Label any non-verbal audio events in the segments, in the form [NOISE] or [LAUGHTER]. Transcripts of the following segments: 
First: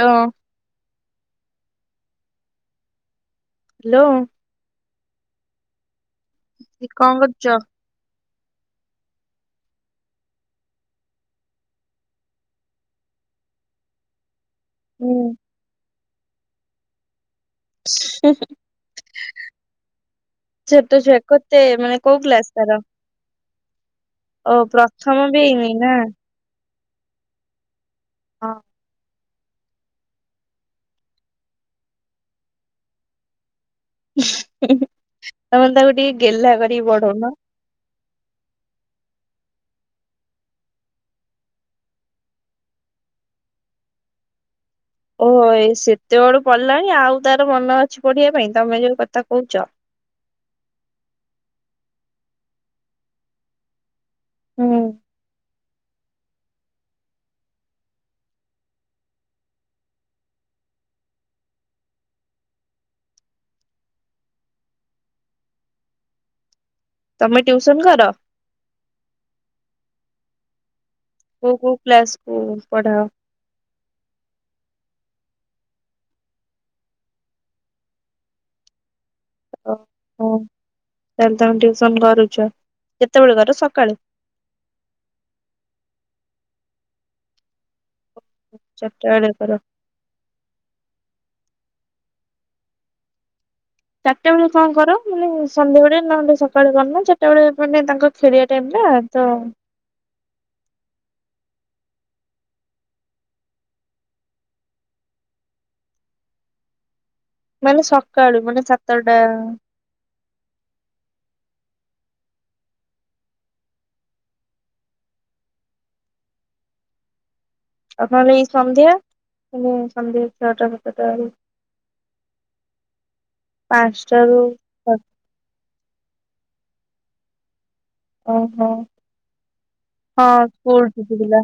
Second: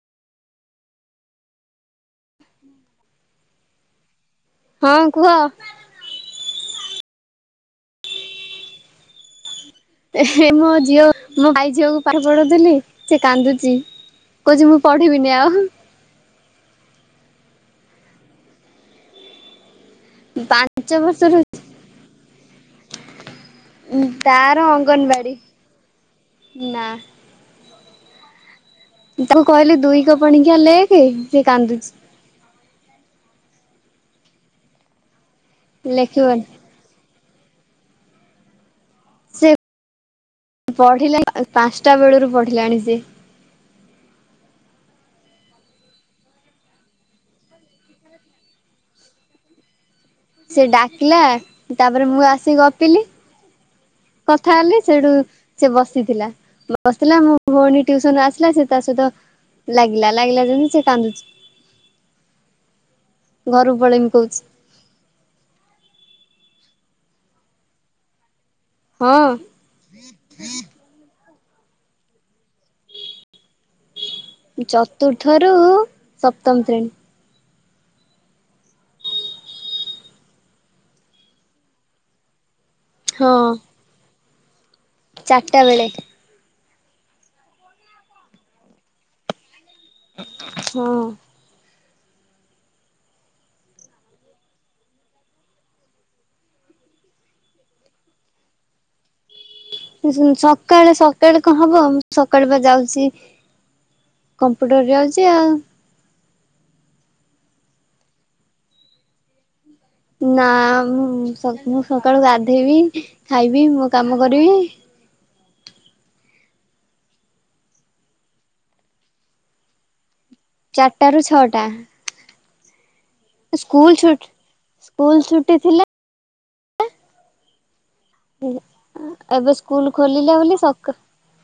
ହଁ ହୁଁ ହେଲୋ ହଁ କୁହ? କି କଣ କରୁଛ? ମୋ ଝିଅ ମୋ ଭାଇ ଝିଅକୁ ପାଠ ପଢଉଥିଲି ସେ କାନ୍ଦୁଚି। କହୁଛି ମୁଁ ହୁଁ ପଢିବିନି ଆଉ। [UNINTELLIGIBLE] ପାଞ୍ଚ ବର୍ଷରୁ ତେ ମାନେ କୋଉ କ୍ଲାସ ତାର। ଓ ତାର ପ୍ରଥମ ଅଙ୍ଗନବାଡି ବି ହେଇନି ନା ନା। ହଁ ତାକୁ କହିଲି ଦୁଇକ ପଣିକିଆ ଲେଖ ସିଏ କାନ୍ଦୁଛି। ତମେ ତାକୁ ଟିକେ ଲେଖିବନି। ଗେଲ୍ହା କରିକି ବଢଉନ। ସେ ପଢିଲା ପାଞ୍ଚଟା ବେଳରୁ ପଢିଲାଣି ସେ। ଓହୋ ଏ ସେତେବେଳୁ ପଡିଲାଣି ଆଉ ତାର ମନ ଅଛି ପଢିବା ପାଇଁ ତମେ ଯୋଉ କଥା କହୁଛ। ସେ ଡାକିଲା ତାପରେ ମୁଁ ଆସିିକି ଗପିଲି। କଥା ହେଲି ହୁଁ ସେଠୁ ସେ ବସିଥିଲା ବସଥିଲା ମୋ ଭଉଣୀ ଟିଉସନ ରୁ ଆସିଲା ସେ ତା ସହିତ ଲାଗିଲା ଲାଗିଲା ଯେମିତି ସେ କାନ୍ଦୁଛି। ଘରୁ ପଳେଇମି କହୁଛି। ତମେ ଟ୍ୟୁସନ କର? ହଁ କୋଉ କୋଉ କ୍ଲାସକୁୁ ପଢାଅ? ଚତୁର୍ଥରୁ ସପ୍ତମ ଶ୍ରେଣୀ। ହ ତାଲେ ତମେ ଟିଉସନ କରୁଛ ହଁ। କେତେବେଳେ କର ସକାଳେ? ଚାରିଟା ବେଳେ। ଚାରଟା ବେଳେ କର। ହଁ ଚାରିଟା ବେଳେ କଣ କର ମାନେ ସନ୍ଧ୍ୟାବେଳେ ନହେଲେ ସକାଳେ କରୁନ ଚାରିଟା ବେଳେ ମାନେ ତାଙ୍କ ଫେରିବା ଟାଇମ୍ ଟା‌ ତ ସକାଳେ ସକାଳେ କଣ ହବ ମୁଁ ସକାଳେ ପା ଯାଉଛି। କମ୍ପ୍ୟୁଟର ଯାଉଛି ଆଉ। ମାନେ ସକାଳୁ ମାନେ ସାତଟା। ନା ମୁଁ ମୁଁ ସକାଳୁ ଗାଧୋଇବି ଖାଇବି ମୋ କାମ କରିବି। ଆଉ ତାହାଲେ ଏଇ ସନ୍ଧ୍ୟା ସନ୍ଧ୍ୟା ଛଅଟା ଚାରିଟା ସାତଟା ରୁ ବେଳକୁ। ସ୍କୁଲଛୁ ରୁ ସ୍କୁଲ ଛୁଟି ଥିଲେ। ଓହୋ ଏବେ ସ୍କୁଲ ହଁ ଖୋଲିଲା ବୋଲି ସ୍କୁଲ ସକାଳୁ ଛୁଟି ଥିଲା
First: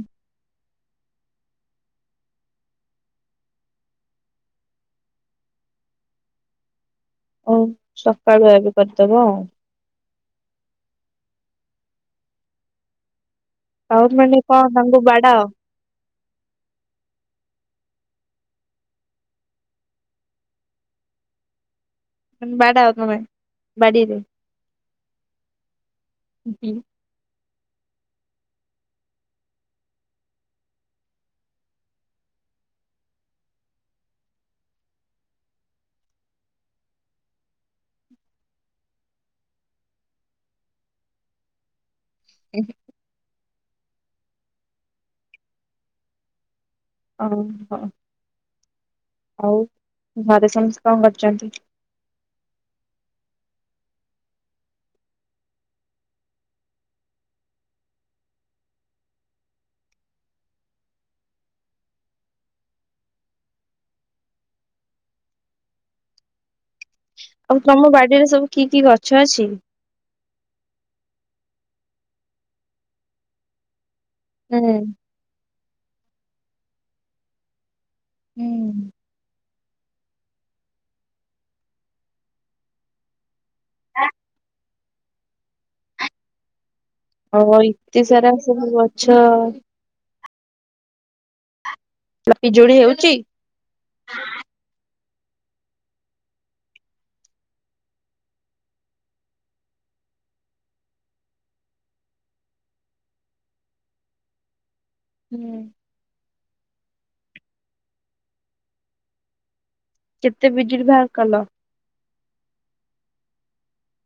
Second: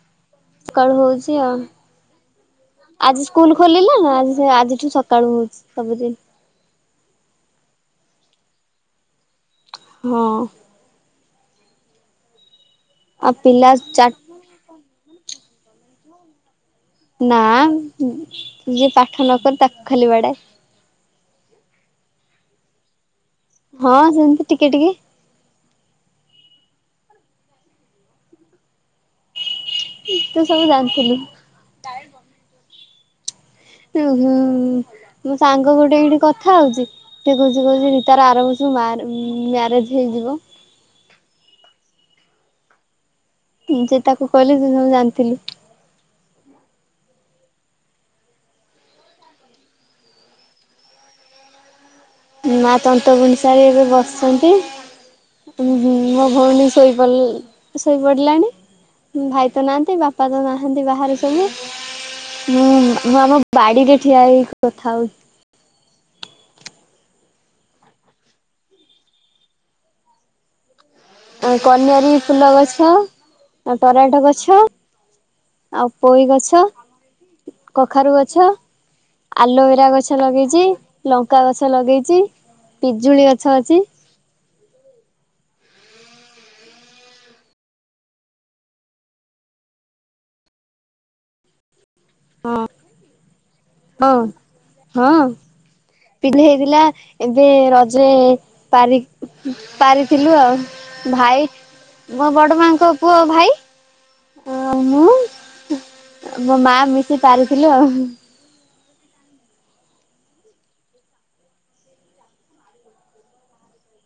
ସକାଳୁ ହୋଉଛି ଆଉ। ଆଜି ସ୍କୁଲ ଖୋଲିଲା ନା ଆଜିଠୁ ସକାଳୁ ହୋଉଛି ସବୁଦିନ। ଓ ସକାଳୁଆ ଆଜି କରିଦବ ଆଉ। ହଁ। ଆଉ ପିଲା ସାଉଥ୍ ଚାରିଟା ମାନେ କଣ ତାଙ୍କୁ ବାଡାଅ। ନାଁ ଯିଏ ପାଠ ନକରେ ତାକୁ ଖାଲି ବାଡାଏ। ବାଡାଅ ତମେ। ହଁ ବାଡିରେ? ସେମିତି ଟିକେ ଟିକେ। ଉଁ। ତୁ ସବୁ ଜାଣିଥିଲୁ। ଉୁଁ ହୁଁ ମୋ ସାଙ୍ଗ ଗୋଟେ ଏଇଠି କଥା ହୋଉଚି। ସେ କହୁଛି କହୁଛି ତାର ଆରବରଷକୁ ମ୍ୟାରେଜ ହେଇଯିବ। [UNINTELLIGIBLE] ଯେ ତାକୁ କହିଲି ଯେ ସବୁ ଜାଣିଥିଲୁ। ଓହୋ। ଆଉ ଘରେ ସମସ୍ତେ କଣ କରୁଚନ୍ତି? ମା ତନ୍ତବୁଣି ସାରି ଏବେ ବସିଛନ୍ତି। ମୋ ଭଉଣୀ ଶୋଇପ ଶୋଇପଡ଼ିଲାଣି। ଭାଇ ତ ନାହାଁନ୍ତି ବାପା ତ ନାହାଁନ୍ତି ବାହାରେ ସବୁ। ମୁଁ ମୁଁ ଆମ ବାଡିରେ ଠିଆ ହେଇକି କଥା ହୋଉଛି। ଆଉ ତମ ବାଡିରେ ସବୁ କି କି ଗଛ ଅଛି। କନିଅରୀ ଫୁଲ ଗଛ ତରାଟ ଗଛ। ଆଉ ପୋଇ ଗଛ, କଖାରୁ ଗଛ, ହୁଁ ଆଲୋଭେରା ଗଛ। ଗଛ ଲଗେଇଛି ଲଙ୍କା ଗଛ ଲଗେଇଛି ପିଜୁଳି ଗଛ ଅଛି। ହଁ ହୋଉ ଏତେ ସାରା ସବୁ ଗଛ ହେଲା ହଁ ପିଜୁଳି ହେଉଛି। ହଁ ହଁ। [UNINTELLIGIBLE] ହେଇଥିଲା ଏବେ ରଜରେ ପାରିକି ପାରିଥିଲୁ ଆଉ ଭାଇ ମୋ ବଡ ମାଙ୍କ ପୁଅ ଭାଇ ହଁ ମୁଁ ହୁଁ। ମୋ ମା ମିଶି ପାରିଥିଲୁ ଆଉ। କେତେ ପିଜୁଳି ବାହାର କଲ?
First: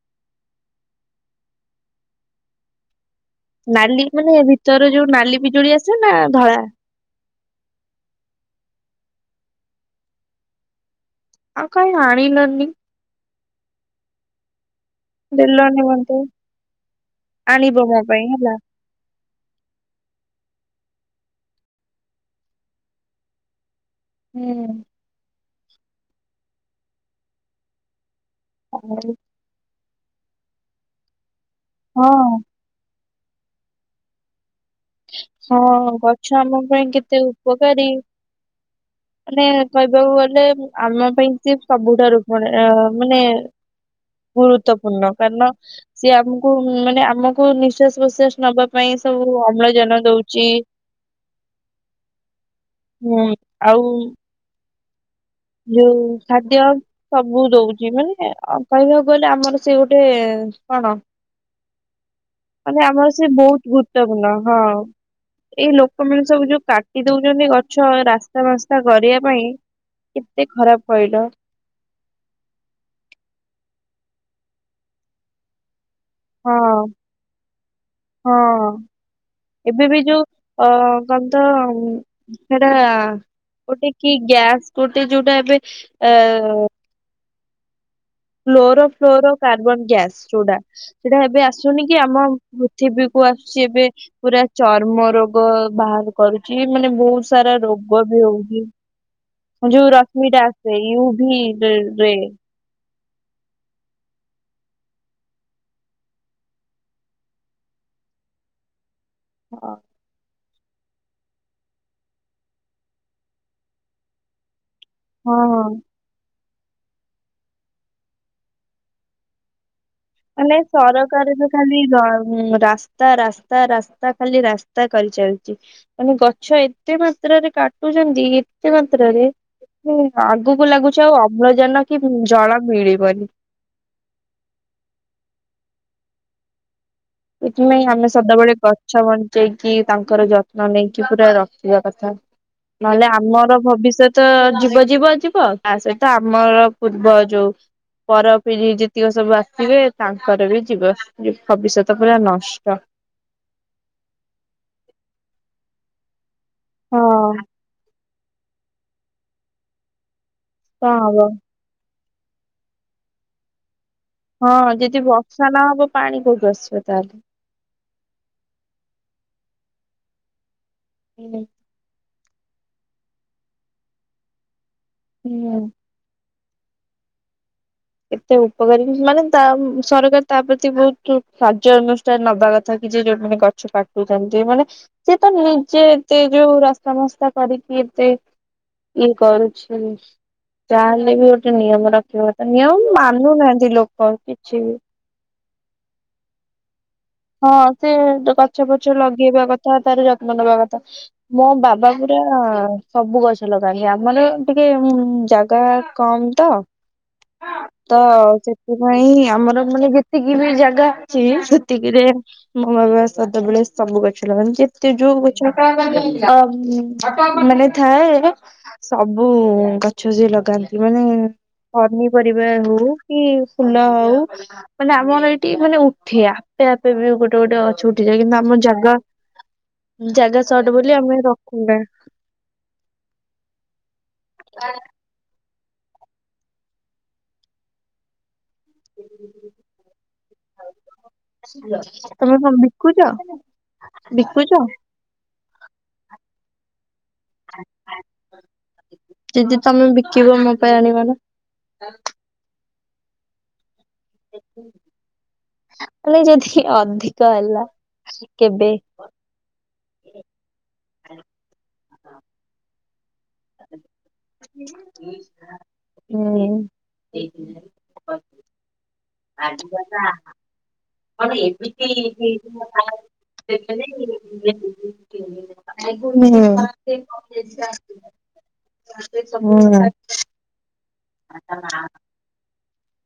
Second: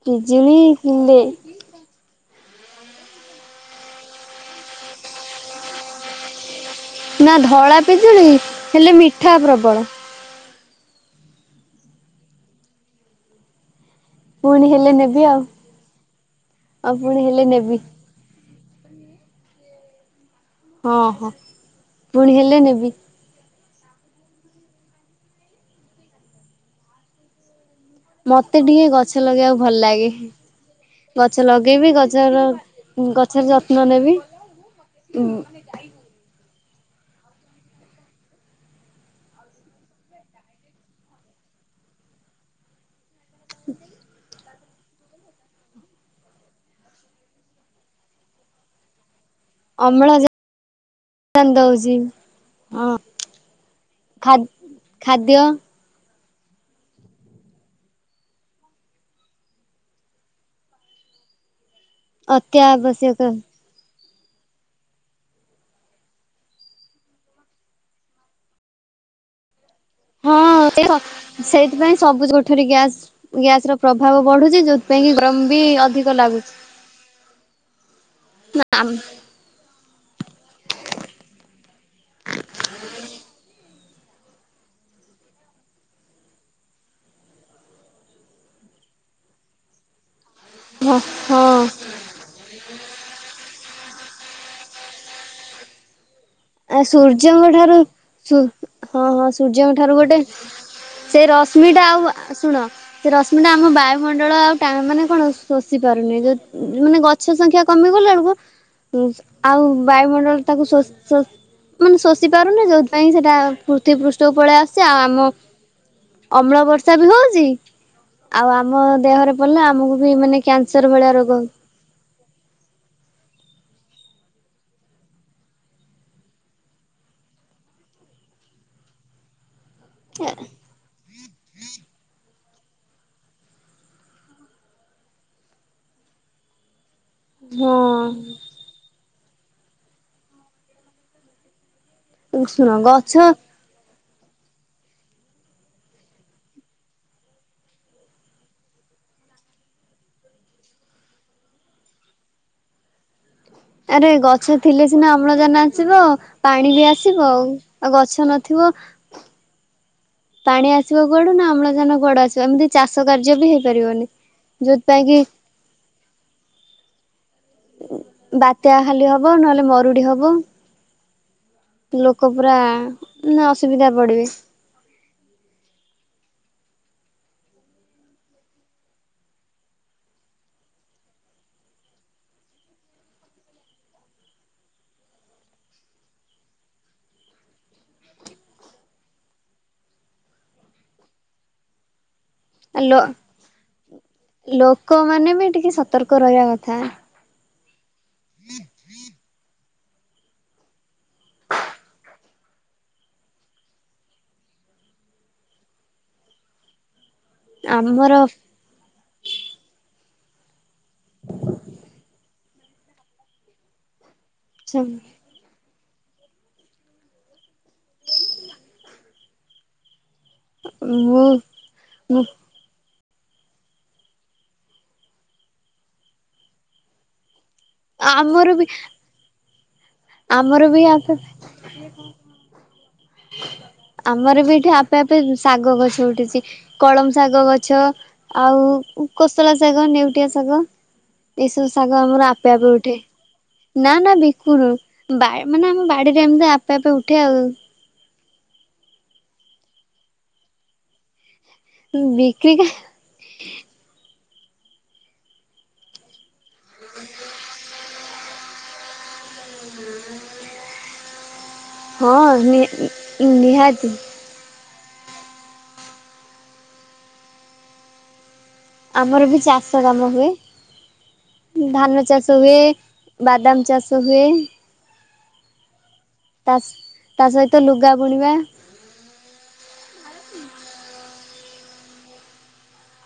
ପିଜୁଳି କିିଲେ। ନାଲି ମାନେ ଭିତର ଯୋଉ ନାଲି ପିଜୁଳି ଆସେ ନା ଧଳା। ନାଁ ଧଳା ପିଜୁଳି ହେଲେ ମିଠା ପ୍ରବଳ। ଆଉ କାଇଁ ଆଣିଲନି। ପୁଣି ହେଲେ ନେବି। ଆଉ ଦେଲନି ମୋତେ ଆଉ ପୁଣି ହେଲେ ନେବି ଆଣିବ ମୋ ପାଇଁ ହେଲା। ହଁ ହଁ ପୁଣି ହେଲେ ନେବି। ହୁଁ ହୁଁ ମତେ ଟିକେ ଆଉ ଗଛ ଲଗେଇବାକୁ ଭଲ ଲାଗେ ଗଛ ଲଗେଇବି ହଁ ଗଛର ଗଛର ଯତ୍ନ ନେବି। ହଁ ଗଛ ଆମପାଇଁ କେତେ ଉପକାରୀ? ମାନେ କହିବାକୁ ଗଲେ ଆମ ପାଇଁ ସିଏ ସବୁଠାରୁ ବଢିଆ। ମାନେ ଗୁରୁତ୍ୱପୂର୍ଣ୍ଣ କାରନ ସିଏ ଆମକୁ ମାନେ ଆମକୁ ନିଶ୍ୱାସ ପ୍ରଶ୍ୱାସ ନବାପାଇଁ ସବୁ ଅ ଅମ୍ଳଜାନ ଦଉଚି ଦଉଛି ହଁ ହୁଁ ଆଉ ଖା ଖାଦ୍ୟ ଯଉ ଖାଦ୍ୟ ସବୁ ଦଉଚି ମାନେ କହିବାକୁ ଗଲେ ଆମର ସିଏ ଗୋଟେ କଣ? ଅତି ମାନେ ଆମର ଆବଶ୍ୟକ ସିଏ ବହୁତ ଗୁରୁତ୍ୱପୂର୍ଣ୍ଣ ହଁ। ଏଇ ଲୋକମାନେ ସବୁ ଯୋଉ କାଟି ଦଉଛନ୍ତି ଗଛ ରାସ୍ତା ଫାସ୍ତା କରିବା ପାଇଁ ହଁ କେତେ ଖରାପ ସେଇରାକ କହିଲ ସେଇ ସେଥିପାଇ ସବୁଜ କୋଠରୀ ଗ୍ୟାସ ଗ୍ୟାସର ପ୍ରଭାବ ବଢୁଚି ଯୋଉଥିପାଇଁକି ଗରମବି ଅଧି ହଁ ହଁ ଏତେବି ଯୋଉ ଅ କଣତ ସେଟା ଗୋଟେ କି ଗ୍ୟାସ ଗୋଟେ ଯୋଉଟା ଏବେ ଏ କ୍ଲେରୋ ଫ୍ଲୋରୋ କାର୍ବନ ଗ୍ୟାସ୍ ଯୋଉଟା ସେଟା ଏବେ ଆସୁନି କି ଆମ ପୃଥିବୀକୁ ଆସୁଛି ଏବେ ପୁରା ଚର୍ମ ରୋଗ ବାହାର କରୁଚି ହଁ ମାନେ ବହୁତ ସୂର୍ଯ୍ୟଙ୍କ ସାରା ଠାରୁ ରୋଗବି ହଁ ହଁ ହଉଛି ସୂର୍ଯ୍ୟଙ୍କ ଯୋଉ ଠାରୁ ଗୋଟେ ରଶ୍ମିଟା ସେ ସେଇଉଭି ଡ୍ରେ ରଶ୍ମିଟା ଆଉ ଡ୍ରେ ଶୁଣ ସେ ରଶ୍ମିଟା ଆମ ବାୟୁମଣ୍ଡଳ ଆଉ ଟାଣ ମାନେ କଣ ଶୋଷିପାରୁନି ଯଉ ମାନେ ଗଛ ଗଛ ସଂଖ୍ୟା କମିଗଲା ବେଳକୁ [UNINTELLIGIBLE] ଆଉ ବାୟୁମଣ୍ଡଳଟାକୁ ଶୋଷ ଶୋଷ ମାନେ ଶୋଷି ପାରୁନି ଯୋଉଥିପାଇଁକି ସେଟା ପୃଥିବୀ ପୃଷ୍ଠକୁ ପଳେଇ ଆସୁଛି ଆଉ ହଁ ଆମ ଅମ୍ଳ ବର୍ଷାବି ହଉଚି ଆଉ ଆମ ଦେହରେ ପଡିଲେ ଆମକୁ ବି ମାନେ କ୍ୟାନସର ଭଳିଆ ରୋଗ ସରକାରୀତ ଖାଲି ର ରାସ ରାସ୍ତା ରାସ୍ତା ରାସ୍ତା ଖାଲି ରାସ୍ତା କରିଚାଲିଚି। ମାନେ ଗଛ ଏତେ ମାତ୍ରାରେ କାଟୁଚନ୍ତି ଏତେ ମାତ୍ରାରେ ହୁଁ ଆଗକୁ ଲାଗୁଛି ଆଉ ଅମ୍ଳଜାନକି ଜଳ ମିଳିବନି। ଏଥିପାଇଁ ଆମେ ହଁ ସଦାବେଳେ ଗଛ ବଞ୍ଚେଇକି ତାଙ୍କର ଯତ୍ନ ନେଇକି ପୁରା ରଖିବା କଥା। ଶୁଣ ନହେଲେ ଗଛ ଆମର ଭବିଷ୍ୟତ ଯିବ ଯିବ ଯିବ ତାସହିତ ଆମର ପୂର୍ବ ଯୋଉ ପର ପିଢି ଯେତିକ ସବୁ ଆସିଥିବେ ତାଙ୍କରବି ଯିବ ଭବିଷ୍ୟତ। ତ ପୁରା ନଷ୍ଟ। ଆରେ ଗଛ ଥିଲେସିନା ଅମ୍ଳଜାନ ଆସିବ ପାଣିବି ଆସିବ ଆଉ ଆଉ ଗଛ ନଥିବ। ପାଣି କଣ ଆସିବ ହବ କୁଆଡୁନା ଅମ୍ଳଜାନ କୁଆଡୁ ଆସିବ ଏମିତି ଚାଷ କାର୍ଯ୍ୟବି ହେଇପାରିବନି। ହଁ ଯଦି ଯୋଉଥିପାଇଁ କି ବର୍ଷା ନହବ ପାଣି କୋଉଠୁ ଆସିବ ତାହେଲେ। ବାତ୍ୟା ଖାଲି ହବ ନହେଲେ ମରୁଡି ହବ। ହୁଁ ଲୋକ ପୁରା ମାନେ ଅସୁବିଧା ପଡିବେ ହୁଁ। ଏତେ ଉପକାରୀ ମାନେ ତା ସରକାର ତା ପ୍ରତି ବହୁତ ସାହାଯ୍ୟ ଅନୁଷ୍ଠାନ ନବା କଥା କି ଯେ ଯୋଉମାନୋନେ ଗଛ କାଟୁଛନ୍ତି ମାନେ ସେ ତ ନିଜେ ଏତେ ଯୋଉ ରାସ୍ତା ମସ୍ତା କରିକି ଏତେ ଇଏ କରୁଛିନ୍ତି ତାହେଲେ ବି ଗୋଟେ ନିୟମ ରଖିବା କଥା ଆ ନିୟମ ମାନୁନାହାନ୍ତି ଲୋକ କିଛି ବି। ଲୋକ ମାନେ ବି ଟିକେ ସତର୍କ ରହିବା କଥା। ହଁ ସେ ଗଛ ଫଛ ଲଗେଇବା କଥା ତାର ଯତ୍ନ ନବା କଥା ମୋ ବାବା ପୁରା ସବୁ ଗଛ ଲଗାନ୍ତି ଆମର ଟିକେ ହୁଁ ହୁଁ ଜାଗା କମ୍ ତ ଆମର ସେଥିପାଇଁ ଆମର ମାନେ ଯେତିକି ବି ଜାଗା ଅଛି। ଏତିକିରେ ମୋ ବାବା ସଦାବେଳେ ସବୁ ଗଛ ଲଗାନ୍ତି ଯେତେ ଯୋଉଁ ଗଛ। [UNINTELLIGIBLE] ହଁ ମାନେ ଥାଏ। ସବୁ ଗଛ ସେଏ ଲଗାନ୍ତି ମାନେ ମୁଁ ମୁଁ ପନିପରିବା ହଉ କି ଫୁଲ ହଉ ମାନେ ଆମର ଏଇଠି ମାନେ ଉଠିଆ ଆପେ ଆପେ ବି ଗୋଟେ ଗୋଟେ ଗଛ ଉଠିଯାଏ କିନ୍ତୁ ଆମର ଆମ ବି ଜାଗା ଜାଗା ଆମର ସଟ ବି ବୋଲି ଆପେ ଆମେ ରଖୁନା। ଆମର ବି ଏଠି ଆପେ ଆପେ ଶାଗ ଗଛ ଉଠିଛି କଳମ ଶାଗ ଗଛ ଆଉ କୋସଳା ଶାଗ ନେଉଟିଆ ଶାଗ। ଏସବୁ ଶାଗ ଆମର ତମେ କଣ ଆପେ ଆପେ ବିକୁଛ ଉଠେ ନା ନା ବିକୁଛ ବିକୁନୁ ବା ମାନେ ଆମ ବାଡିରେ ଏମିତି ଆପେ ଆପେ ଉଠେ ଆଉ ଯିଦି ତମେ ବିକିବ ମୋ ପାଇଁ ଆଣିବ ନା ଉଁ ବିକ୍ରି [UNINTELLIGIBLE] ଦେଖି ହେଲା ରହେ ଯଦି ଅଧିକ ହେଲା କେବେ [UNINTELLIGIBLE] ହଁ ନିଁ ନିହାତି [UNINTELLIGIBLE] ଆମର ବି ଚାଷ କାମ ହୁଏ। କଣ ଏମିତି ଧାନ ଚାଷ ହୁଏ ବାଦାମ ଚାଷ ହୁଏ [UNINTELLIGIBLE] [UNINTELLIGIBLE] ତା ଉଁ ତା ସହିତ [UNINTELLIGIBLE] ଲୁଗା ବୁଣିବା [UNINTELLIGIBLE] ହୁଁ [UNINTELLIGIBLE] [UNINTELLIGIBLE] ଆ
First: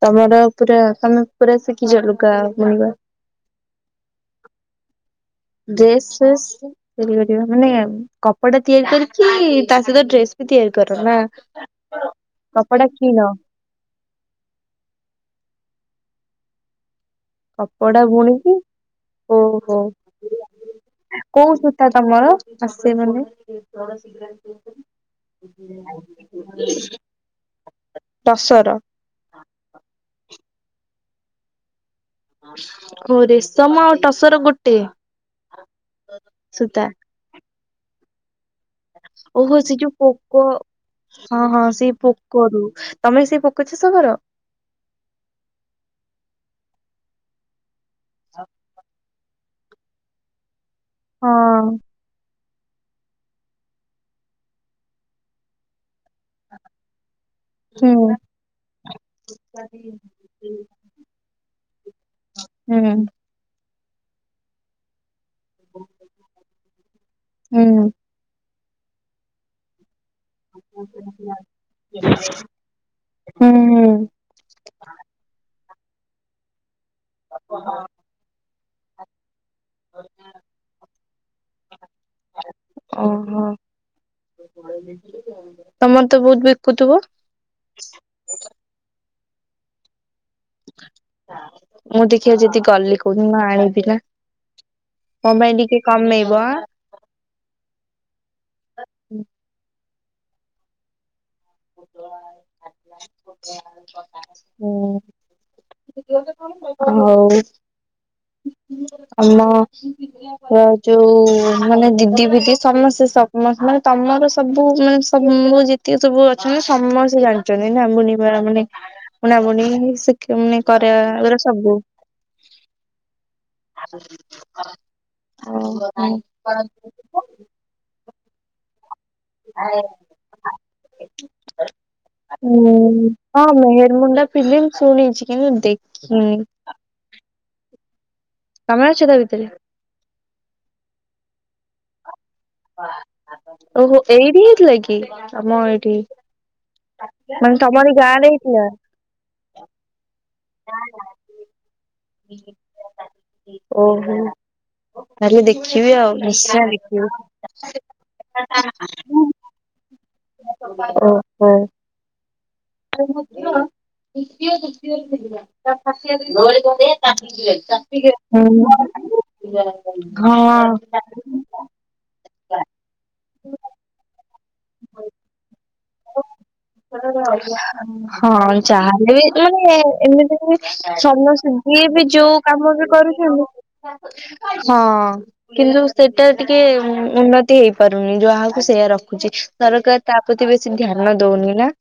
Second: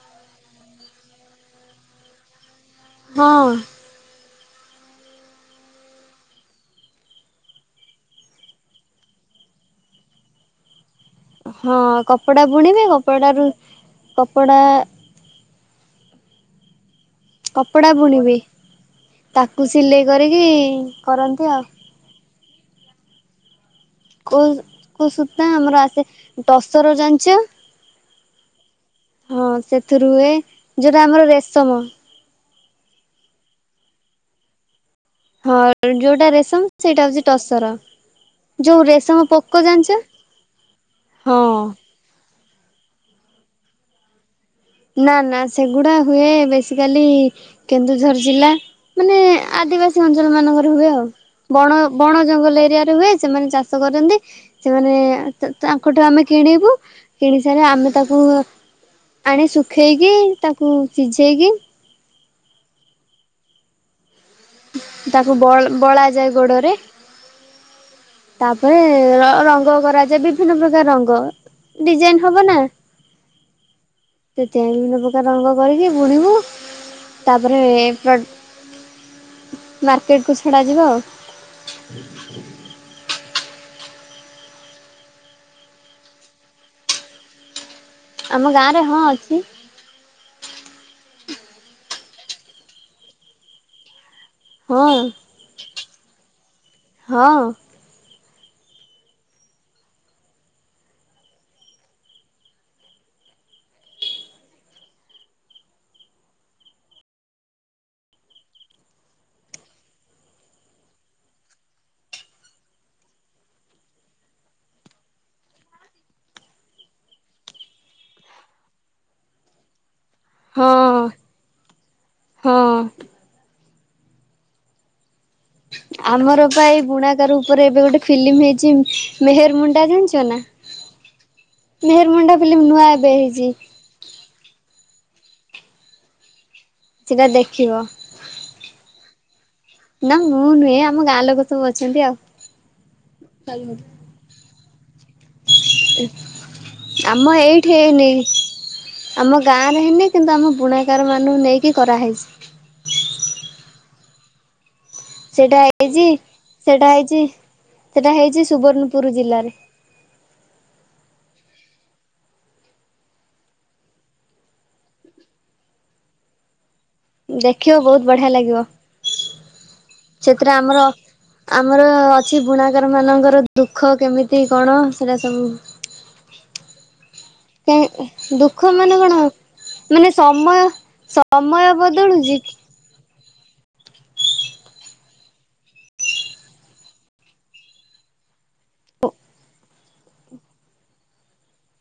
ତମର ପୁରା ତମେ ପୁରା ଶିଖିଚ ଲୁଗା ବୁଣିବା। ହଁ। ଡ୍ରେସ ଫ୍ରେସ ତିଆରି କରି ରଖିବା ମାନେ କପଡା ତିଆରି କରିକି ତା ସହିତ ଡ୍ରେସ୍ ବି ତିଆରି କର ନା। ହଁ କପଡା ବୁଣିବେ କପଡାରୁ କପଡା କପଡ଼ା କପଡା ବୁଣିବେ ବୁଣିକି ତାକୁ ଓହୋ ସିଲେଇ କରିକି କରନ୍ତି କୋଉ ଆଉ। ସୂତା ତମର ହଁ ଆଉ ସେମାନେ [UNINTELLIGIBLE] କୋଉ କୋଉ ସୂତା ଆମର ଆସେ ଟସର ଜାଣିଞ୍ଚ। ଟସର ହଁ ସେଥିରୁ ହୁଏ ଯୋଉଟା ଆମର ରେଶମ ଓ ରେଶମ ଆଉ ଟସର ଗୋଟେ। ହଁ ଯେଉଁଟା ରେଶମ ସୂତା ସେଇଟା ହେଉଚି ଟସର। ଯୋଉ ରେଶମ ଓହୋ ପୋକ ଜାଣିଛ? ସେଯୋଉ ପୋକ ହଁ ହଁ ସେ ପୋ କରୁ ତମେ ସେପୋକ ଚାଷ କର? ନା ନା ସେଗୁଡ଼ା ହୁଏ ବେସିକାଲି କେନ୍ଦୁଝର ଜିଲ୍ଲା ମାନେ ଆଦିବାସୀ ଅଞ୍ଚଳ ମାନଙ୍କରେ ହୁଏ ଆଉ ହଁ ବଣ ବଣ ଜଙ୍ଗଲ ଏରିଆରେ ହୁଏ ସେମାନେ ଚାଷ କରନ୍ତି ସେମାନେ ତାଙ୍କଠୁ ଆମେ କିଣିବୁ କିଣି ସାରି ହୁଁ ଆମେ ତାକୁ ଆଣି ଶୁଖେଇକି ତାକୁ ସିଝେଇକି ହୁଁ। ତାକୁ ବ ବଳା ଯାଏ ଗୋଡ଼ରେ ହୁଁ। ତାପରେ ର ରଙ୍ଗ କରାଯାଏ ବି ବିଭିନ୍ନ ପ୍ରକାର ରଙ୍ଗ ଡିଜାଇନ୍ ହବନା ହୁଁ ହୁଁ ସେଥିପାଇଁ ବିଭିନ୍ନ ପ୍ରକାର ରଙ୍ଗ କରିକି ବୁଣିବୁ ତାପରେ ପ୍ର ମାର୍କେଟକୁ ଛଡ଼ା ଯିବ ଆଉ। ଓହୋ। ତମରତ ବହୁତ୍ ବିକୁଥିବ? ଆମ ଗାଁରେ ହଁ ଅଛି। ମୁଁ ଦେଖିଆ ଯଦି ଗଲି କଉଦିନ ଆଣିବିନା। ହଁ ମୋ ପାଇଁ ଟିକେ କମେଇବ ଆଁ। ହଁ। [UNINTELLIGIBLE] ହୁଁ ଆଉ ଆମ ଯୋଉ ମାନେ ଦିଦି ଫିଦି ସମସ୍ତେ ସମସ୍ତେ ମାନେ ତମର ସବୁ ମାନେ ସମୁ ଯେତିକି ସବୁ ଅଛନ୍ତି ସମସ୍ତେ ଜାଣିଚନ୍ତିନା ବୁଣିବା ମାନେ ବୁଣା ବୁଣି ଶିକୁଣି ହଁ କରିବା ଏରା ସବୁ। ହଁ। [UNINTELLIGIBLE] ଓହୋ। ତାର ଉପରେ ଏବେ ଗୋଟେ ଫିଲ୍ମ ହେଇଚି ମେହେର ମୁଣ୍ଡା ଜାଣିଚନା? ହୁଁ ଏବେ ହେଇଛି କଣ ମେହେର୍ ମୁୁଣ୍ଡା ଫିଲିମ୍ ଶୁଣିଚି କିନ୍ତୁ ଦେଖିନି। ସେଟା ଦେଖିବ। ତମେ ଅଛ ତାଭିତରେ? ନା ମୁଁ ନୁହେଁ ଆମ ଗାଁଲୋକ ସବୁ ଅଛନ୍ତି ଆଉ। ଓହୋ ଏଇଠି ହେଇଥିଲାକିି ତମ ଏ ଟି ଆମ ମାନେ ଏଇଠି ତମରି ହେଇନି। ଗାଁରେ ହେଇଥିଲା। ଆମ ଗାଁରେ ହେଇନି କିନ୍ତୁ ଆମ ବୁଣାକାର ମାନଙ୍କୁ ନେଇକି କରାହେଇଛି। ଓହୋ। ତାହେଲେ ସେଇଟା ଦେଖିବି ହେଇଛି ଆଉ ନିଶ୍ଚୟ ସେଇଟା ହେଇଛି ଦେଖିବି। ସେଟା ହେଇଛି ସୁବର୍ଣ୍ଣପୁର ଜିଲ୍ଲାରେ ଓହୋ। [UNINTELLIGIBLE] [UNINTELLIGIBLE] ଦେଖିବ ବହୁତ ବଢିଆ ଲାଗିବ ହୁଁ। ହଁ। ସେଥିରେ ଆମର ଆମର ଅଛି ବୁଣାକାର ମାନଙ୍କର ଦୁଃଖ କେମିତି କଣ ସେରା ସବୁ କାଇଁ ହଁ ଦୁଃଖ ମାନେ କଣ ଚାହାଲେବି ମାନେ ଏମିତି ସମୟ ସମସ୍ତେ ସମୟ ଯିଏ ବି ଯୋଉ ବଦଳୁଛି କାମ ବି କରୁଛନ୍ତି ହଁ କିନ୍ତୁ ସେଟା ଟିକେ ଉନ୍ନତି ହେଇପାରୁନି ଯାହାକୁ ସେୟା ରଖୁଛି ସରକାର ତା ପ୍ରତିବି ଛି ଧ୍ୟାନ ଦଉନି ନା। [UNINTELLIGIBLE]